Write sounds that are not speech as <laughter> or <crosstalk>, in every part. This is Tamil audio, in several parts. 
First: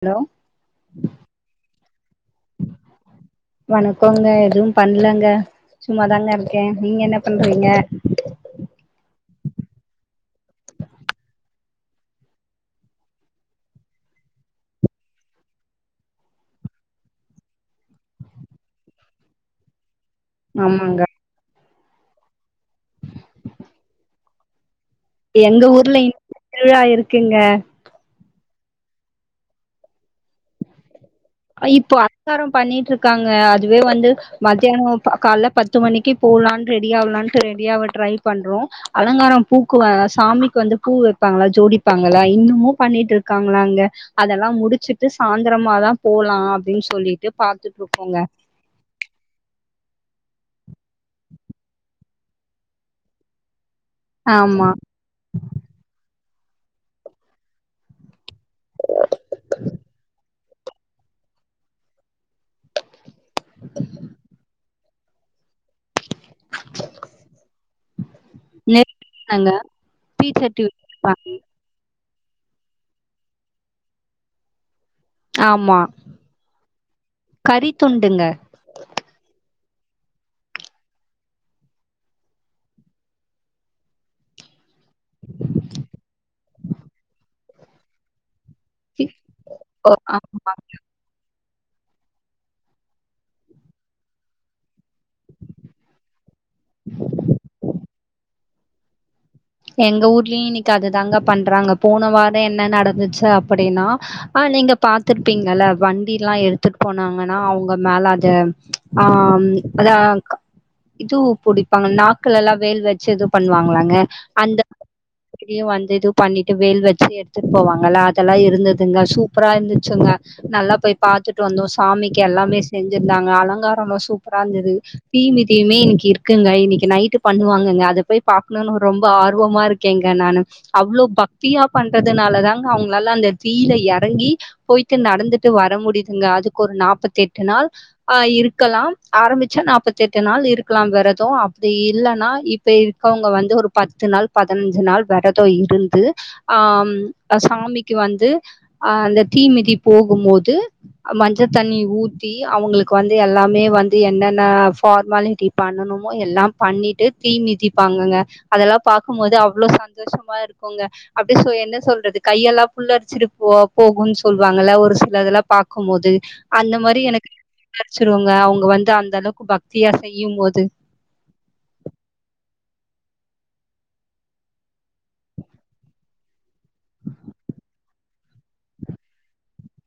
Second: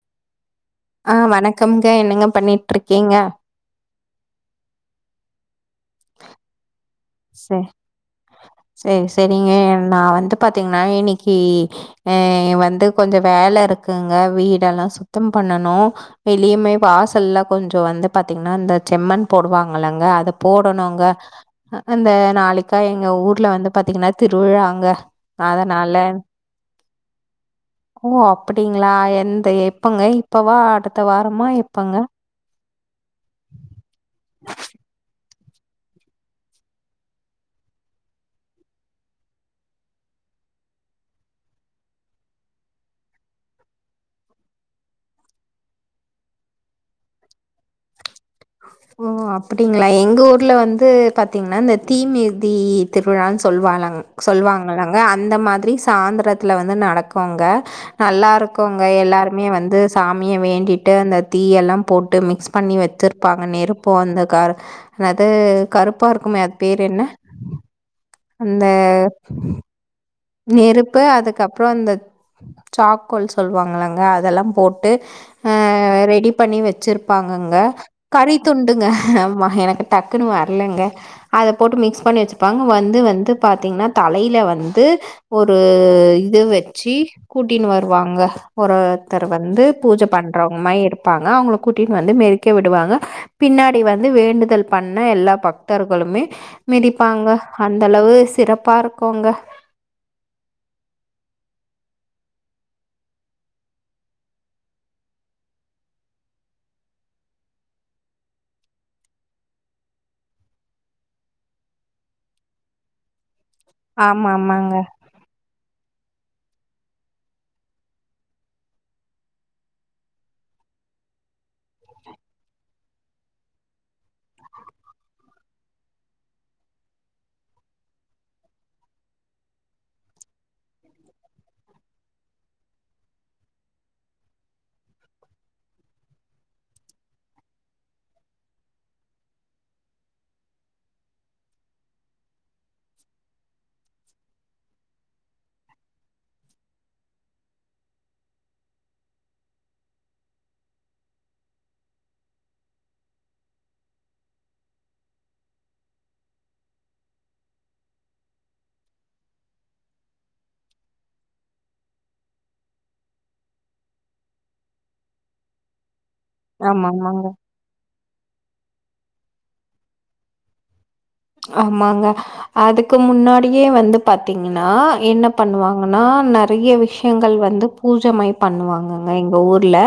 ஹலோ ஆஹ் வணக்கம்ங்க என்னங்க பண்ணிட்டு இருக்கீங்க க்கோங்க எதுவு பண்லங்க சும்மாதாங்க இருக்கே நீங்க என்ன பண்றீங்க சரிங்க நா வந்து பாத்தீங்கன்னா இன்னிக்கு வந்து கொஞ்ச வேல இருக்குங்க வீடெல்லா சுத்தம் பண்ணணு வெளியுமே வாசல்ல கொஞ்ச வந்து பாத்தீங்கன்னா இந்த செம்மன் போடுவாங்கலங்க அத் த ஆமாங்க போடணுங்க அ அந்த நாளைக்கா எங்க ஊர்ல வந்து பாத்தீங்கன்னா திருவிழாங்க எங்க அதனால ஊர்ல இ திருவிழா இருக்குங்க ப்டிங்கலா எந்த எப்பங்க இப்பவா அடு த்த வாரமா எப்பங்க பண்ணிட்டிருக் க்காங்க அதுவே வந்து மத்யானம் பா கால்ல பத்து மணிக்கு போலான் ரெடியாவ்லான்டு ரெடியாவ ட்ரை பண்றோ அலங்காரம் பூக்குவ சாமிக்கு வந்து பூ வைப்பாங்க ஜோடிப்பாங்கல்ல இன்னுமு பண்ணிட்ருக்காங்களாங்க அதெல்லா முடிச்சிட்டு சாந்திரமாதா போலா அப்டின் சொல்லிட்டு பாத்துட்ருக்கோங்க ஓ அப்படிங்களா எங்க ஊர்ல வந்து பாத்தீங்கன்னா இந்த தீமிதி திருவிழான் சொல்வாங்க ம் ஆமா சொல்வாங்கலங்க அந்த மாதிரி சாந்திரத் வீட்ல வந்து நடக்கொங்க நல்லா இருக்குங்க எல்லாருமே வந்து சாமிய வேண்டிட்டு அந்த தீயல்லாம் போட்டு மிக்ஸ் பண்ணி வச்சிருப்பாங் அ நெருப்போ அந்த க என்னது கருப்பா இருக்குமே அது பேரு என்ன அந்த நெ ங்க பீச்சட்டி நெருப்பு வச்சிருப்பாங்க. அதுக்கப்புறம் அந்தத் சாக்கோல் சொல்வாங்களங்க அதெல்லாம் போ டு ஆ ஆமா ரெடி பண்ணி வச்சிருப்பாங்கங்க கறி துண்டுங்க கரி துண்டுங்க ஆமாங்க டக்குன்னு வரலங்க அத போட்டு மிக்ஸ் பண்ணி வச்சுப்பாங்க வந்து வந்து பாத்திங்கன்னா தலைல வந்து ஒரு இது வச்சு கூட்டினு வருவாங்க ஒருத்தர் வந்து ஓ பூஜ ஆமா பண்றவங் மை இருப்பாங்க அவங் கூட்டின் வந்து மெரிக்க விடுவாங்க பின்னாடி வந்து வேண்டுதல் பண்ண எல்லா பக்தர்களுமே மிதிப்பாங்க அந்தளவு சிறப்பா இருக்குங்க எங்க ஊர்லயு இன்னைக்கு அதுதாங்க பண்றாங்க போன வாரம் என்ன நடந்துச்சு அப்படின்னா ஆஹ் நீங்க பாத்துருப்பீங்கல்ல வண்டில்லா எடுத்துட்டு போனாங்கன்னா அவங்க மேல அத ஆஹ் அத இது பிடிப்பாங்க நாக்ல எல்லா வேல் வச்சு பண்வாங்களங்க ஆமாமாங்க. அந்தஇ வந் இது பண்ணிட்டு வேல் வச்சு எடுத்துட்டு போவாங்கல்ல அதெல்லா இருந்துங்க சூப்பரா இருந்துச்சுங்க நல்லா போய் பாத்துட்டு வந்தோ சாமிக்கு எல்லாமே செஞ்சிருந்தாங்க அலங்கார எல்லா சூப்பரா இருந்தது தீமிதியுமே இன்னைக்கு இருக்குங்க இன்னைக்கு நைட்டு் பண்ணுவாங்கங்க அத போய் பாக்கணும்னு ரொம்ப ஆர்வமா இருக்கேங்க நானு அவ்ளோ பக்தியா பண்றதுனால தாங்க அவங்களால அந்த தீல எறங்கி போயிட்டு நடந்துட்டு வர முடியுதுங்க அதுக்கு ஒரு நாப்பத்தெட்டு நாள் ஆஹ் இருக்கலா ஆரம்பிச்சா நாப்பத்தெட்டு நாள் இருக்கலா விறத அப்டி இல்லன்னா இப்ப இருக்கவங்க வந்து ஒரு பத்து நாள் பதினஞ்சு நாள் வெரத இருந்து ஆஹ் சாமிக்கு வந்து அஹ் அந்த தீமிதி போகும்போது மஞ்ச தண்ணி ஊத்தி அவங்களுக்கு வந்து எல்லாமே வந்து என்னென்ன ஃபார்மாலிட்டி பண்ணணுமோ எல்லா பண்ணிட்டு தீ மிதிப்பாங்கங்க அதெல்லா பாக்கு போது அவ்வளோ சந்தோஷமா இருக்குங்க அப்டியே என்ன சொல்றது கையெல்லா புள்ளரிச்சிட்டு போ போகும்ன்னு சொல்லுவாங்க ஒரு சிலதுெல்லாம் பாக்கும் போது அந்த மாரி ஆமாமாங்க, எனக்கு வச்சிருவங்க அவங்க வந்து அந்த அளவுக்கு பக்தியா செய்யு போது ஆமாங்க அதுக்கு முன்னாடியே வந்து பாத்தீங்கன்னா என்ன பண்ணுவாங்கன்னா நெறைய விஷயங்கள் வந்து பூஜை மாரி பண்ணுவாங்கங்க எங்க ஊர்ல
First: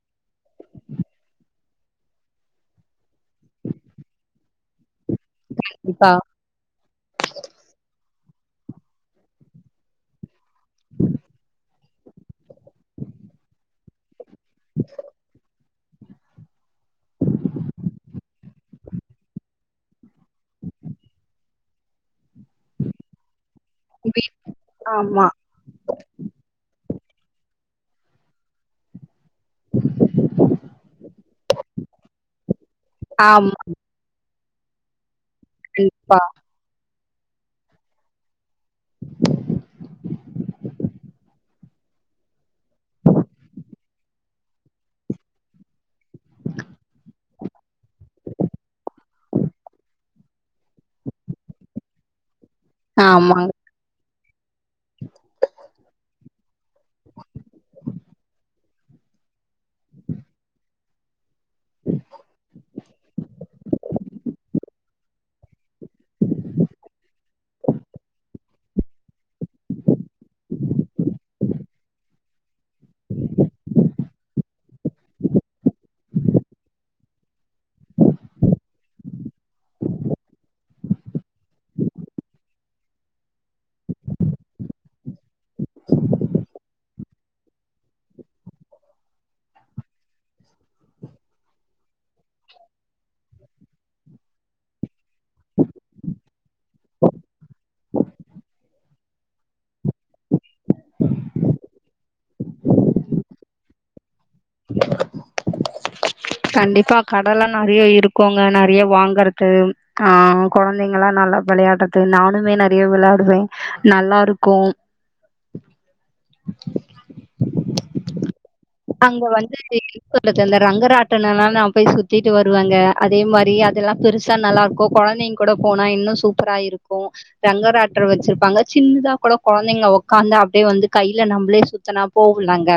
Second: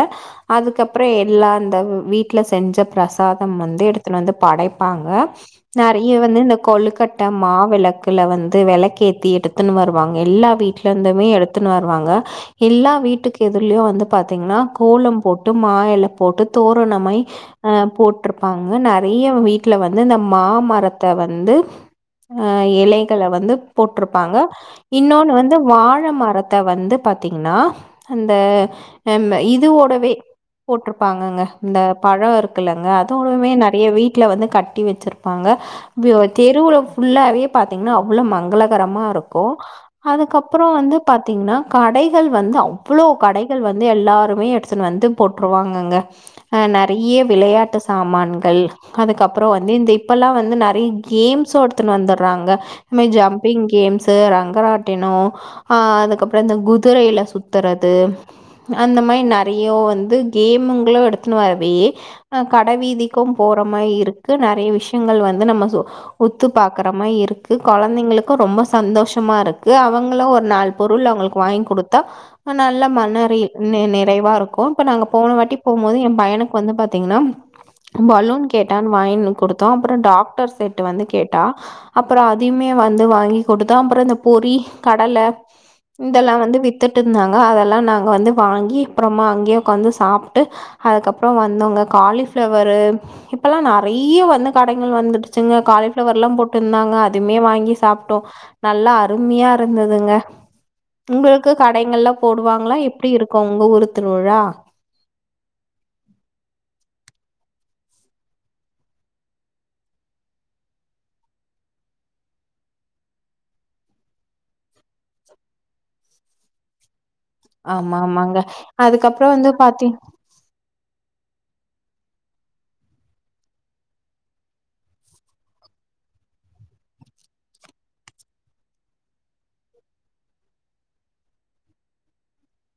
அதுக்கப்பற எல்லா அந்த வீட்டுல செஞ்ச பிரசாதம் வந்து எடுத்துட்டு வந்து படைப்பாங்க ஆ நாட் கண்டிப்பா நெறைய வந்து இந்த கொழுக்கட்ட மா விளக்கு வந்து வெலக்கேத்தி எடுத்துன்னு வருவாங்க எல்லா வீட்டுல இருந்துமே எடுத்துன்ன வருவாங்க எல்லா வீட்டுக்கு எதிர்லையு வந்து பாத்தீங்கன்னா கோலம் போட்டு மாஏல போட்டு தோரணமாரி அஹ் போட்டிருப்பாங்க நறைய வீட்டுல வந்து இந்த மாமரத் த்த வந்து ஆஹ் இலைகளை வந்து வீ- போட்டிருப்பாங்க ஆமா இன்னொன்னு வந்து வாழ மரத்தை வந்து பாத்தீங்கன்னா அந்த அம் இதுவோடவே போட்டிருப்பாங்கங்க இந்த பழம் இருக்குல்லங்க அதோடவே ஆமா நெறைய வீட்டல வந்து கட்டி வச்சிருப்பாங்க கண்டிப்பா விவோ தெருளோ புல்லாவே பாத்தீங்கன்னா அவ்ளோ மங்களகரமா இருக்கு அதுக்கப்பற வந்து பாத்தீங்கன்னா கடைகள் வந்து அவ்வளோ கடைகள் வந்து எல்லாருமே எடுத்துட்டு வந்து போட்டுருவாங்கங்க அ நெறையா விளையாட்டு சாமான்கள் அதுக்கப்பறோ வந்து இந்த இப்போல வந்து யே கேம்ஸ் எடுத்துன்னு வந்துடுறாங்க அ ஆமாங்க ஜம்ப்பிங் கேம் சேய்ராங்க மகராட்டினம் அஹ் அதுக்கப்பற இந்த குதிரையில சுத்துறது அந்த மாரி நெறைய வந்து கேமுங்களு எடுத்துன்னு வரவே அ கடைவீதிக்கு போற மாரி இருக்கு நெறைய விஷயங்கள் வந்து நம்ம உத்து பாக்கறமாரி இருக்கு கொழந்தைங்களுக்கு ரொம்ப சந்தோஷமா இருக்கு அவங்களு ஒரு நாலு பொருள் அவங்களுக்கு வாங்கி கொடுத்தா நல்ல மன நி நிறைவா இருக்கு இப்ப நாங்க போன வாட்டி போபோது ஏ பையனுக்கு வந்து பாத்தீங்கன்னா பலூன் கேட்டான்னு வாங்கு கொடுத்தோ அப்பற டாக்டர் சேட்டு வந்து கேட்டா அப்றோ அததுமே வந்து வாங்கி குடுத்தோ அப்ற இந்த பொரி கடலை இதெல்லா வந்து வித்துட்டு இருந்தாங்க அதெல்லா நாங்க வந்து வாங்கி அப்றமா அங்கேயே உக்காந்து சாப்ட்டு அதுக்கப்பற வந்தோங்க காலிஃப்ளவரு இப்பல்லா நறைய வந்து கடைகள் வந்துட்டு ச்சுங்க காலிஃப்ளவர்லா போட்ருந்தாங்க அதுமே வாங்கி சாப்பிட்டோ நல்லா அருமையா இருந்ததுங்க உங்களுக்கு கடைகள்லா போடுவாங்களா எப்படி இருக்கு உங்க ஊரு திருவிழா கண்டிப்பா கடைலா நறையா இருக்குங்க நறயா வாங்கறது ஆஹ் கொழந்தைங்கலா நல்லா வெளயாடுறது நானுமே நெறைய வெளயாடுவே நல்லாருக்கு ஆமா ஆமாங்க அதுக்கப்றோ வந்து பாத்தி ட்டனனா நா போய் சுத்திட்டு வருவாங்க அதே மாரி அதெல்லா பெருசா நல்லா இருக்கு கொழந்தைங்க கூட போனா இன்னு சூப்பராருக்கு ரங்கராட்டர் வச்சிருப்பாங்க சின்னதா கூட கொழந்தைங்க உக்காந்து அப்டியே வந்து கையில நம்மளே சுத்தனா போகுலாங்க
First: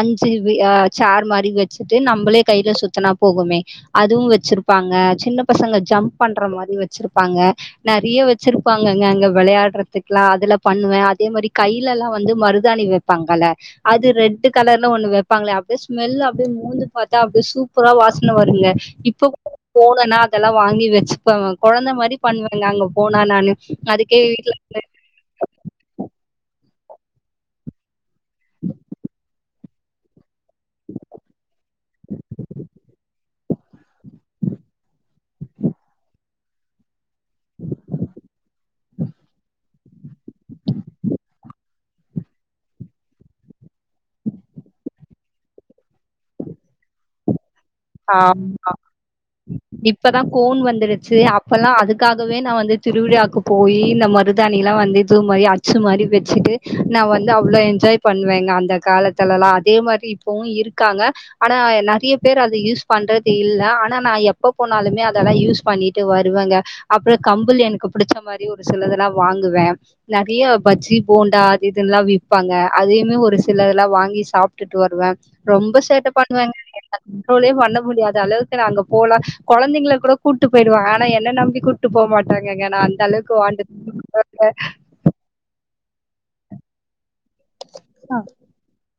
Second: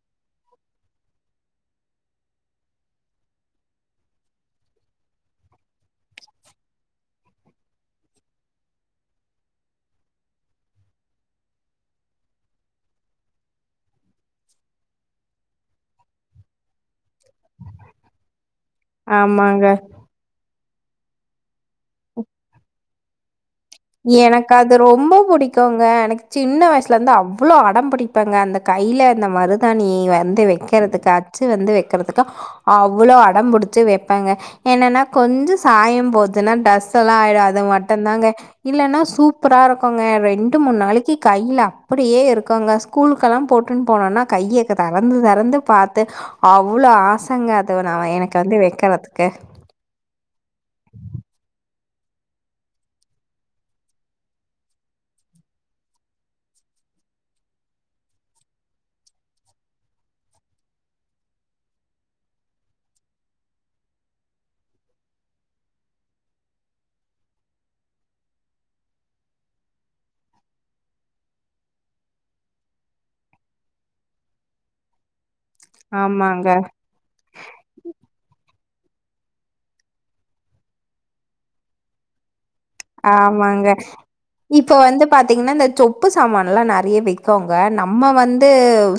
அஞ்சு வி ஆஹ் சார் மாரி வச்சுட்டு நம்மளே கையில சுத்தனா போகுமே அதுவு வச்சிருப்பாங்க சின்ன பசங்க ஜம்ப் பண்ற மாரி வச்சிருப்பாங்க நெறைய வச்சிருப்பாங்கங்க அங்க விளையாடுறதுக்குல்லா அதுல பண்ணுவே அதே மாரி கையில எல்லா வந்து மருதாணி வைப்பாங்கல அது ரெட்டு் கலர்ல ஒண்ணு வைப்பாங்களே அப்டியே ஸ்மெல் அப்டியே மூந்து பாத் ச்சா அப்டியே சூப்பரா வாசனை வருங்க இப்ப கூட ஆமாங்க. போனோனா அதெல்லா வாங்கி வச்சுப்ப கொழந்தை மாரி பண்ணுவாங்காங்க போனா நானு அதுக்கே எனக்கு வீட்ல அது ரொம்ப புடிக்குங்க எனக்கு சின்ன வயசுல லருந்து அவ்ளோ அடம்பிடி ப்பங்க அந்த கையில அந்த மருத் தாணி வந்து வெக் வெக்கறதுக்கு அச்சு வந்து வெக்கறதுக்கு அவ்ளோ அடம் புடிச்சு வெப்பங்க என்னன்னா கொஞ்ச சாயம் போதுன்னா டிரஸ்ஸெல்லா ஆயிடு அது மட்டு தாங்க இல்லன்னா சூப்பராருக்கு ங்க ரெண்டு மூணு நாளைக்கு கையில அப்டியே இருக்குங்க ஸ்கூலுக்கெல்லா போட் டுன்னு போனோன்னா கைய <unintelligible> தெறந்து தெறந்து பாத்து அவ்ளோ ஆசங்க ஆமா இப்பதா கோ வந்துருச்சு அப்பல்லா அது காகவே நா வந்து திருவிழாக்கு போயி இந்த மருதாணிலா வந்து இது மாரி அச்சு மாரி வச்சுட்டு நா வந்து அவ்ளோ என்ஜாய் பண்ணுவேங்க அந்த காலத்துலலா அதே மாரி இப்பவு இருக்காங்க ஆனா நெறைய பேர் இத யூஸ் பண்றது இல்ல ஆனா நா எப்ப போனாலுமே அதெல்லா யூஸ் பண்ணிட்டு வருவேங்க அப்பற கம்பல் எனக்கு பிடிச்ச மாரி ஒரு சிலதெல்லா வாங்குவே நெறையா பஜ்ஜி போண்டா அது இதெல்லா விப்பாங்க அதையுமே ஒரு சிலதெல்லா வாங்கி சாப்ட்டுட்டு வருவே ரொம்ப சேட்ட ஆமாங்க, பண்ணுவேங்க <unintelligible> கண்ட்ரோலே பண்ண முடியாத அளவுக்கு <unintelligible> அங்க போலா கொழந்தைங்கள கூட கூட்டு போயிடுவாங்க ஆனா என்ன நம்பி கூட்டு போக மாட்டாங்க ஆமாங்க இப்ப வந்து பாத்தீங்கன்னா இந்த சொப் சொப்பு சாமான்லா நெறைய வைக் கோங்க நம்ம வந்து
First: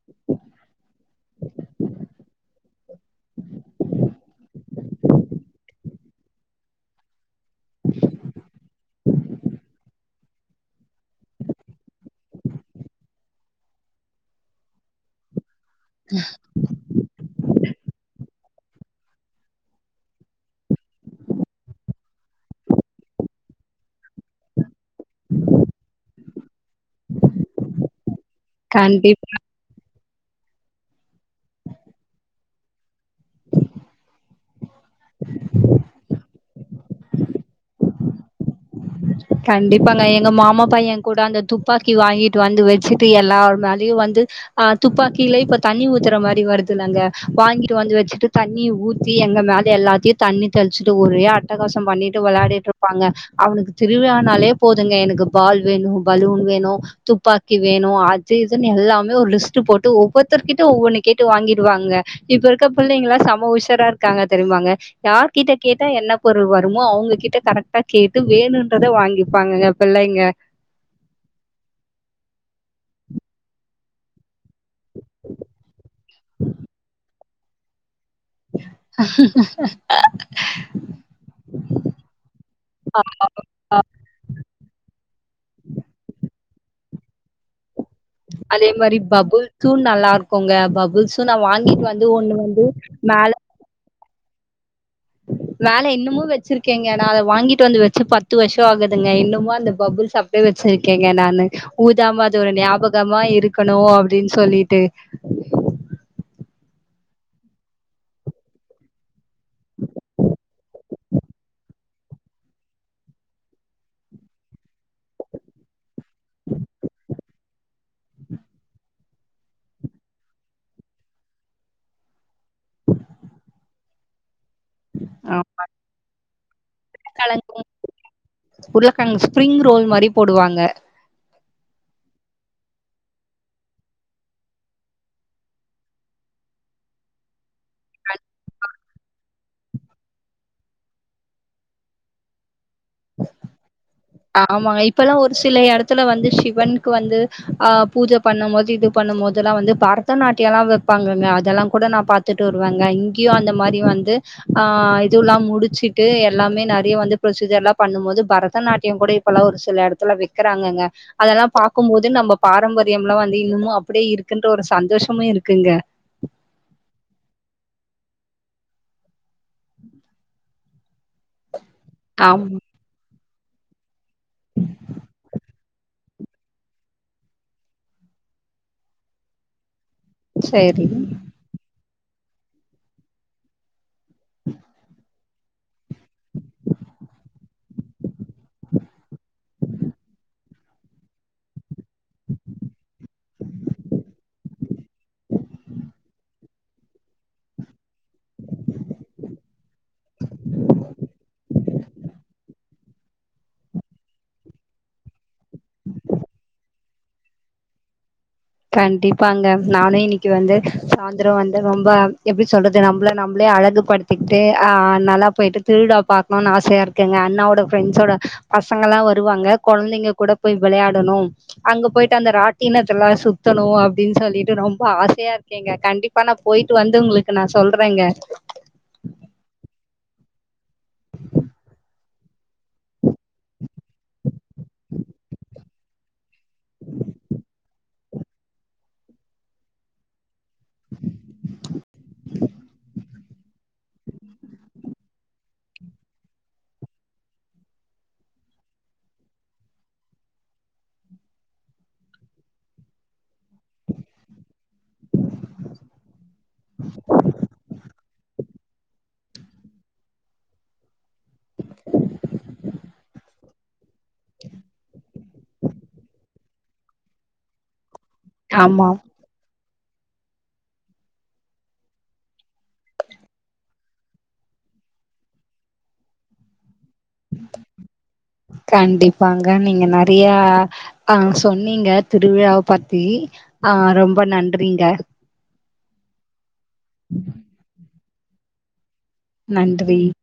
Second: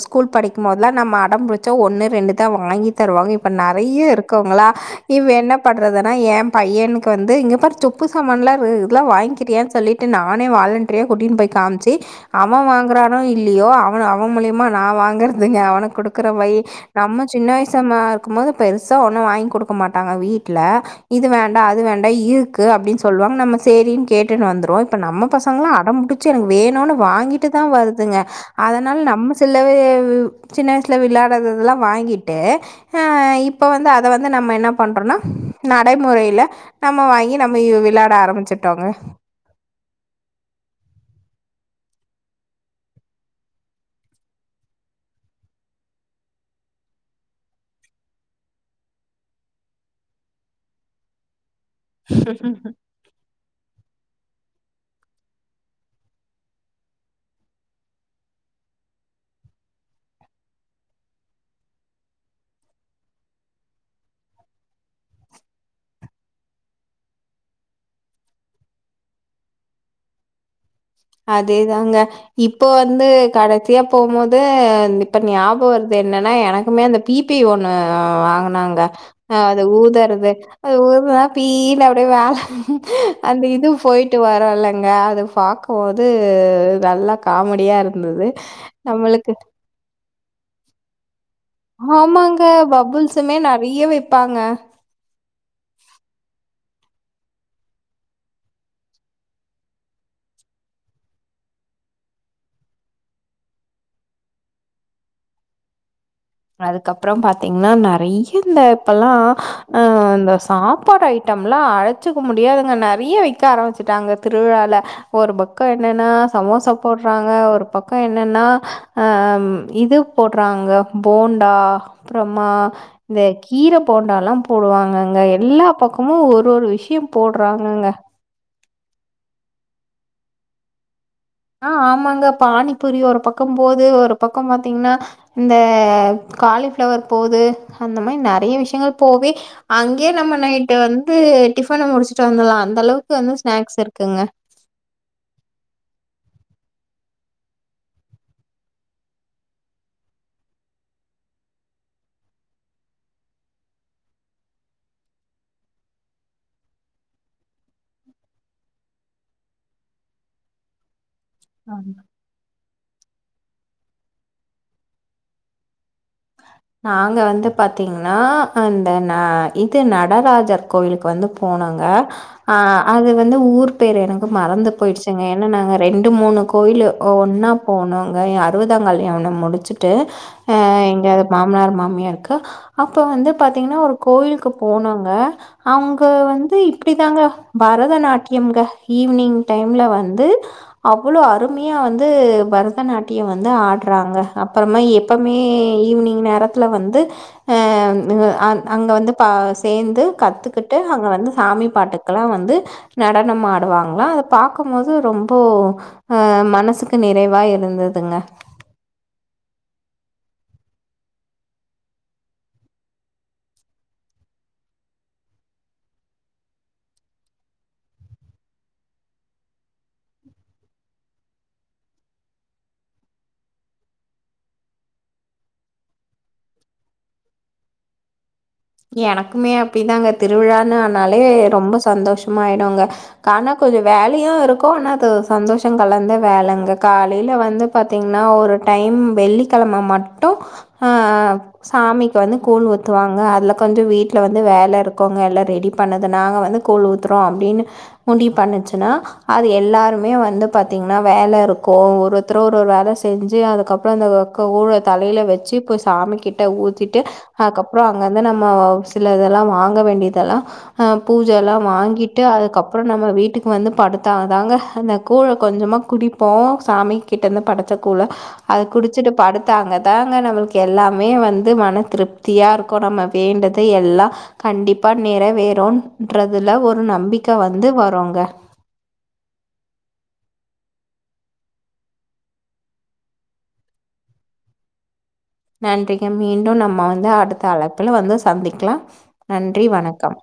ஸ்கூல் படிக்கும்போதெல்லா நம்ம அடம்புடிச்சா ஒன்னு ரெண்டு தா வாங்கி தருவாங்க இப்ப நெறைய இருக்குங்களா இப்ப என்ன பண்றதுன்னா ஏம் பையனுக்கு வந்து இங்க பாரு சொப்பு சமான்லா இதெல்லா வாங்கிக்கிறியான்னு சொல்லிட்டு நானே வாலன்ட்றியா கூட்டின்னு போய் காமிச்சு அவன் வாங்குறானோ இல்லையோ அவ அவ மூலியமா நான் வாங்கற துங்க அவனுக்கு குடுக்கற வை நம்ம சின்ன வயசுமா ஆ இருக்கும் போது பெருசா ஒன்னு வாங்கி குடுக்க மாட்டாங்க வீட்ல இது வேண்டா அது வேண்டா இருக்கு அப்டின்னு சொல்லுவா நம்ம சேரின்னு கேட்டுன்னு வந்துருவோ இப்ப நம்ம பசங்களா அடம்புடிச்சு எனக்கு வேணுன்னு வாங்கிட்டு தா வருதுங்க அதனால கண்டிப் நம்ம சில வே சின்ன வயசுல விளையாடததெல்லா வாங்கிட்டு ஆ இப்ப வந்து அத வந்து நம்ம என்ன பண்றோன்னா நடைமுறையில நம்ம வாங்கி நம்ம விளாட் ஆரம்பிச்சிட்டு கண்டிப்பாங்க எங்க மாமா பைய கூட அந்த துப் துப்பாக்கி வாங்கிட்டு வந்து வச்சுட்டு எல்லார் மேலயு வந்து ஆ துப்பாக்கியில இப்ப தண்ணி ஊத்துற மாரி வருதுலங்க வாங்கிட்டு வந்து வச்சுட்டு தண்ணிய ஊத்தி எங்க மேல எல்லாத்தையு தண்ணி தெளிச்சிட்டு ஒரே அட் அட்டகாசம் பண்ணிட்டு விளாடிட்டு இருப்பாங்க அவனுக்கு னாலேபோதுங்க எனக்கு பால் வேணு பலூன் வேணு துப்பாக்கி வேணு அது இதுன்னு எல்லாமே ஒரு லிஸ்ட்டு போட்டு ஒவ்வொத்தருக்கிட்ட ஒவ்வொன்னு கேட்டு வாங்கிடுவாங்க இப்ப இருக்க புள்ளங்கெல்லா செம உஷார இருக்காங்க தெரியுமாங்க யார்கிட்ட கேட்டா என்ன பொருள் வருமோ அவங்க கிட்ட கரெக்டா கேட்டு வேணுன் கிறத வாங்கிப்பாங்கங்க பிள்ளைங்க அதேதாங்க இப்போ வந்து கடைசியா போம்போது து இப்ப ஞாபக வருது என்னென்னா எனக்குமே அந்த பீப் தி ஒன்னு வாங்கனாங்க அ அது ஊதறது அது ஊதுனா பீனு அப்டே மேல அந்த இது போயிட்டு வரு இல்லங்க அது பாக் து நல்லா காமெடியா இருந் அதே மாரி பபுல்ஸு நல்லார் குங்க பபுல்ஸ் ஆமாங்க மேல பபுள்ஸுமே நறைய வெ ப்பாங்க மேல இன்னுமு வெச்சிருக்கேங்க நா அத வாங்கிட்டு வந்து வெச்சு பத்து வர்ஷொ ஆகுதுங்க இன்னுமு அந்த பபுள்ஸ் அப்டே வெச்சிருக்கேங்க நானு ஊதாம அது ஒரு ஞாபகமா இருக்கணு அப்டின் சொல்லிட்டு அதுக்கப்புறம் பாத்தீங்னா நறைய இந்த இப்பெல்லா அஹ் இந்த சாப் பாடு ஐட்டம்லா அழச்சிக்க முடியாதுங்க நறிய விக்க ஆரமிச்சிட்டாங்க திருவிழால ஒரு பக்கொ என்னெனா சமோசா போட்றாங்க ஒரு பக்கொ என்னென்னா அ ம் இது போட்றாங்க போண்டா அப்பறமா இந்த கீர போண்டால்லா போடுவாங்கங்க ஆ எல்லா பக்கமு ஒரு ஒரு விஷியம் உருளக்கெழங்கு போட்றாங்கங்க உருளக்கெழங்கு ஸ்ப்ரிங் ரோல் மாரி போடுவாங்க ஆஹ் ஆமாங்க பானிபூரி ஒரு பக்கம்போது ஒரு பக்கோ பாத்தீங்னா இந்த காலிஃபிளவர் போது அந்த மா நறைய விஷயங்கள் போவே அங்கியே நம்ம நைட்டு வந்து டிஃபன முடிஷ்டு வந்துல்லா அந் தளவுக்கு வந்து ஸ்னாக்ஸ் இரு ஆமா இப்ப எல்லா ஒரு சில எடத்துல வந்து ஷி வன்க்கு வந்து அ பூஜ பண்ணும் மோது இது பண்ணும் மோதெல்லா வந்து பரதநாட்டியல்லா வெப்பாங்கங்க அதெல்லாங் கூட நா பாத்துட்டு வருவங்க இங்கியு அந்த மாரி வந்து ஆ இதுவ்லா முடிச்சிட்டு எல்லாமே நறிய வந்து ப்ரொசீஜர்லா பண்ணும் போது பரதநாட் டியோங் கூட இப்பல்லா ஒரு சில எடத்துல வெக்கிறாங்கங்க அதல்லா ஆ பாக்கும்போது நம்ப பாரம்பரி ட்டியம்லா வந்து இன்னுமு அப்டே இருக்குன்ற ஒரு சந்தோஷமு இருக்குங்க நாங்க வந்து பாத்தீங்னா அந்த ந இது நடராஜர் கோயிலுக்கு வந்து போனாங் க அ ஆமா. அது வந் து ஊர் பேர் எனக்கு மறந்து போயிடுச்சுங்க ஏன்னா நாங்க ரெண்டு மூணு கோயிலு ஒன்னா போனோங்க அறுவதாங்கல்யாணோ முடிச்சி ட்டு அ சரி. எ மாமனார் மாமியார்க்கு அப்ப வந்து பாத்தீங்கனா ஒரு கோயிலுக்கு போனாங்க அவுங்க வந்து இப்டிதாங்க பரதநாட் யம்ங்க ஈவ்னிங் டைம்ல வந்து அவ்வுளோ அருமையா வந்து பரதநாட் ட்டிய வந்து ஆட்றாங்க அப்பறமா எப்பமே னி நேரத்துல வந்து அ ன் அந் அங்க வந்து பா சேந்து கத்துக்குட்டு அங்க வந்து சாமி பாட்டுக்கல்லா வந்து நடனம் ஆடுவாங்ளா அத பாக்கும்போது ரொம்போ அ மனசுக்கு நிறைவா இருந்துதுங்க கண்டிப்பாங்க நானு இன்னிக்கு வந்து சாந்தரோ வந்து ரொம்ப எப்டி சொல்றது நம்பள நம்பளே அழகு படுத்திக்கிட்டு அ நல்லா போயிட்டு திருவிழா பாக்கணுன் ஆசையா இருக்குங்க அண்ணாவோட ஃப்ரெண்ட்ஸோட பசங்கல்லா வருவாங்க கொழந்தைங்க கூட போய் விளையாடணும் அங்க போயிட்டு அந்த ராட்டினத்தெல்லா சுத் தணு அப்டின் சொல்லிட்டு ரொம்ப ஆசையாருக்கேங்க கண்டிப்பா நா போயிட்டு வந்து உங்ளுக்கு நா சொல்றேங்க எனக்குமே அப்டிதாங்க திருவிழான்னு ஆனாலே ரொம்ப சந்தோஷமாயிடுங்க கானா கொஞ்ச வேலையு இருக்கு ஆனா அது சந்தோஷ எங்க கால்லருந்து வேலங்க காலைல வந்து பாத்தீங்னா ஒரு டைம் வெள்ளிக்கெழம மட் டூ ஆ சாமிக்கு வந்து கூழ் ஊத்துவாங்க அதுல வீட்ல வந்து வேல இருக்குங்க எல்லா ரெடி பண்ணதனால வந்து கூழ் ஊத்றோ அப்டினு முடிவ் பண்ணுச்சுனா அது எல்லாருமே வந்து பாத்தீங்னா வேலருக்கு ஒருத்தரோ ஒரு ஒரு வேல செஞ்சி அதுக்கப்றோ அந்த வொக்க ஒல தலையில வச்சி இப்ப சாமிக் ட்ட ஊத்திட்டு அதுக்கப்பறம் அங்க இருந்து நம்ம மாவு சில இதெல்லா வாங்க வேண்டியதெல்லா பூஜ எல்லா வாங்கிட்டு அதுக்கப்புற நம்ம வீட்டுக்கு வந்து படுத் தா தாங்க அந்த கூழ கொஞ்சமா குடிப்போ சாமி கிட்ட இருந்து படச்ச குல் ல அது ஆமா குடிச்சிட்டு படுத் தாங்க தாங்க நம்மளுக்கு எல்லாமே வந்து மன திருப்தியா இருக்கு நம்ம வேண்டது எல்லா கண்டிப்பா நிற வேறுன்றதுல ஒரு நம்பிக்க வந்து வருங்க கண்டிப்பாங்க நீங்க நறைய ஆ சொன்னீங்க திருவிழாவ பத்தி ஆ ரொம்ப நன்றிங்க நன்றி க மீண்டும் நம் நா வந்து அடுத்த அழைப்பில்ல வந்து சந்திக்கலா நன்றி வணக்கம்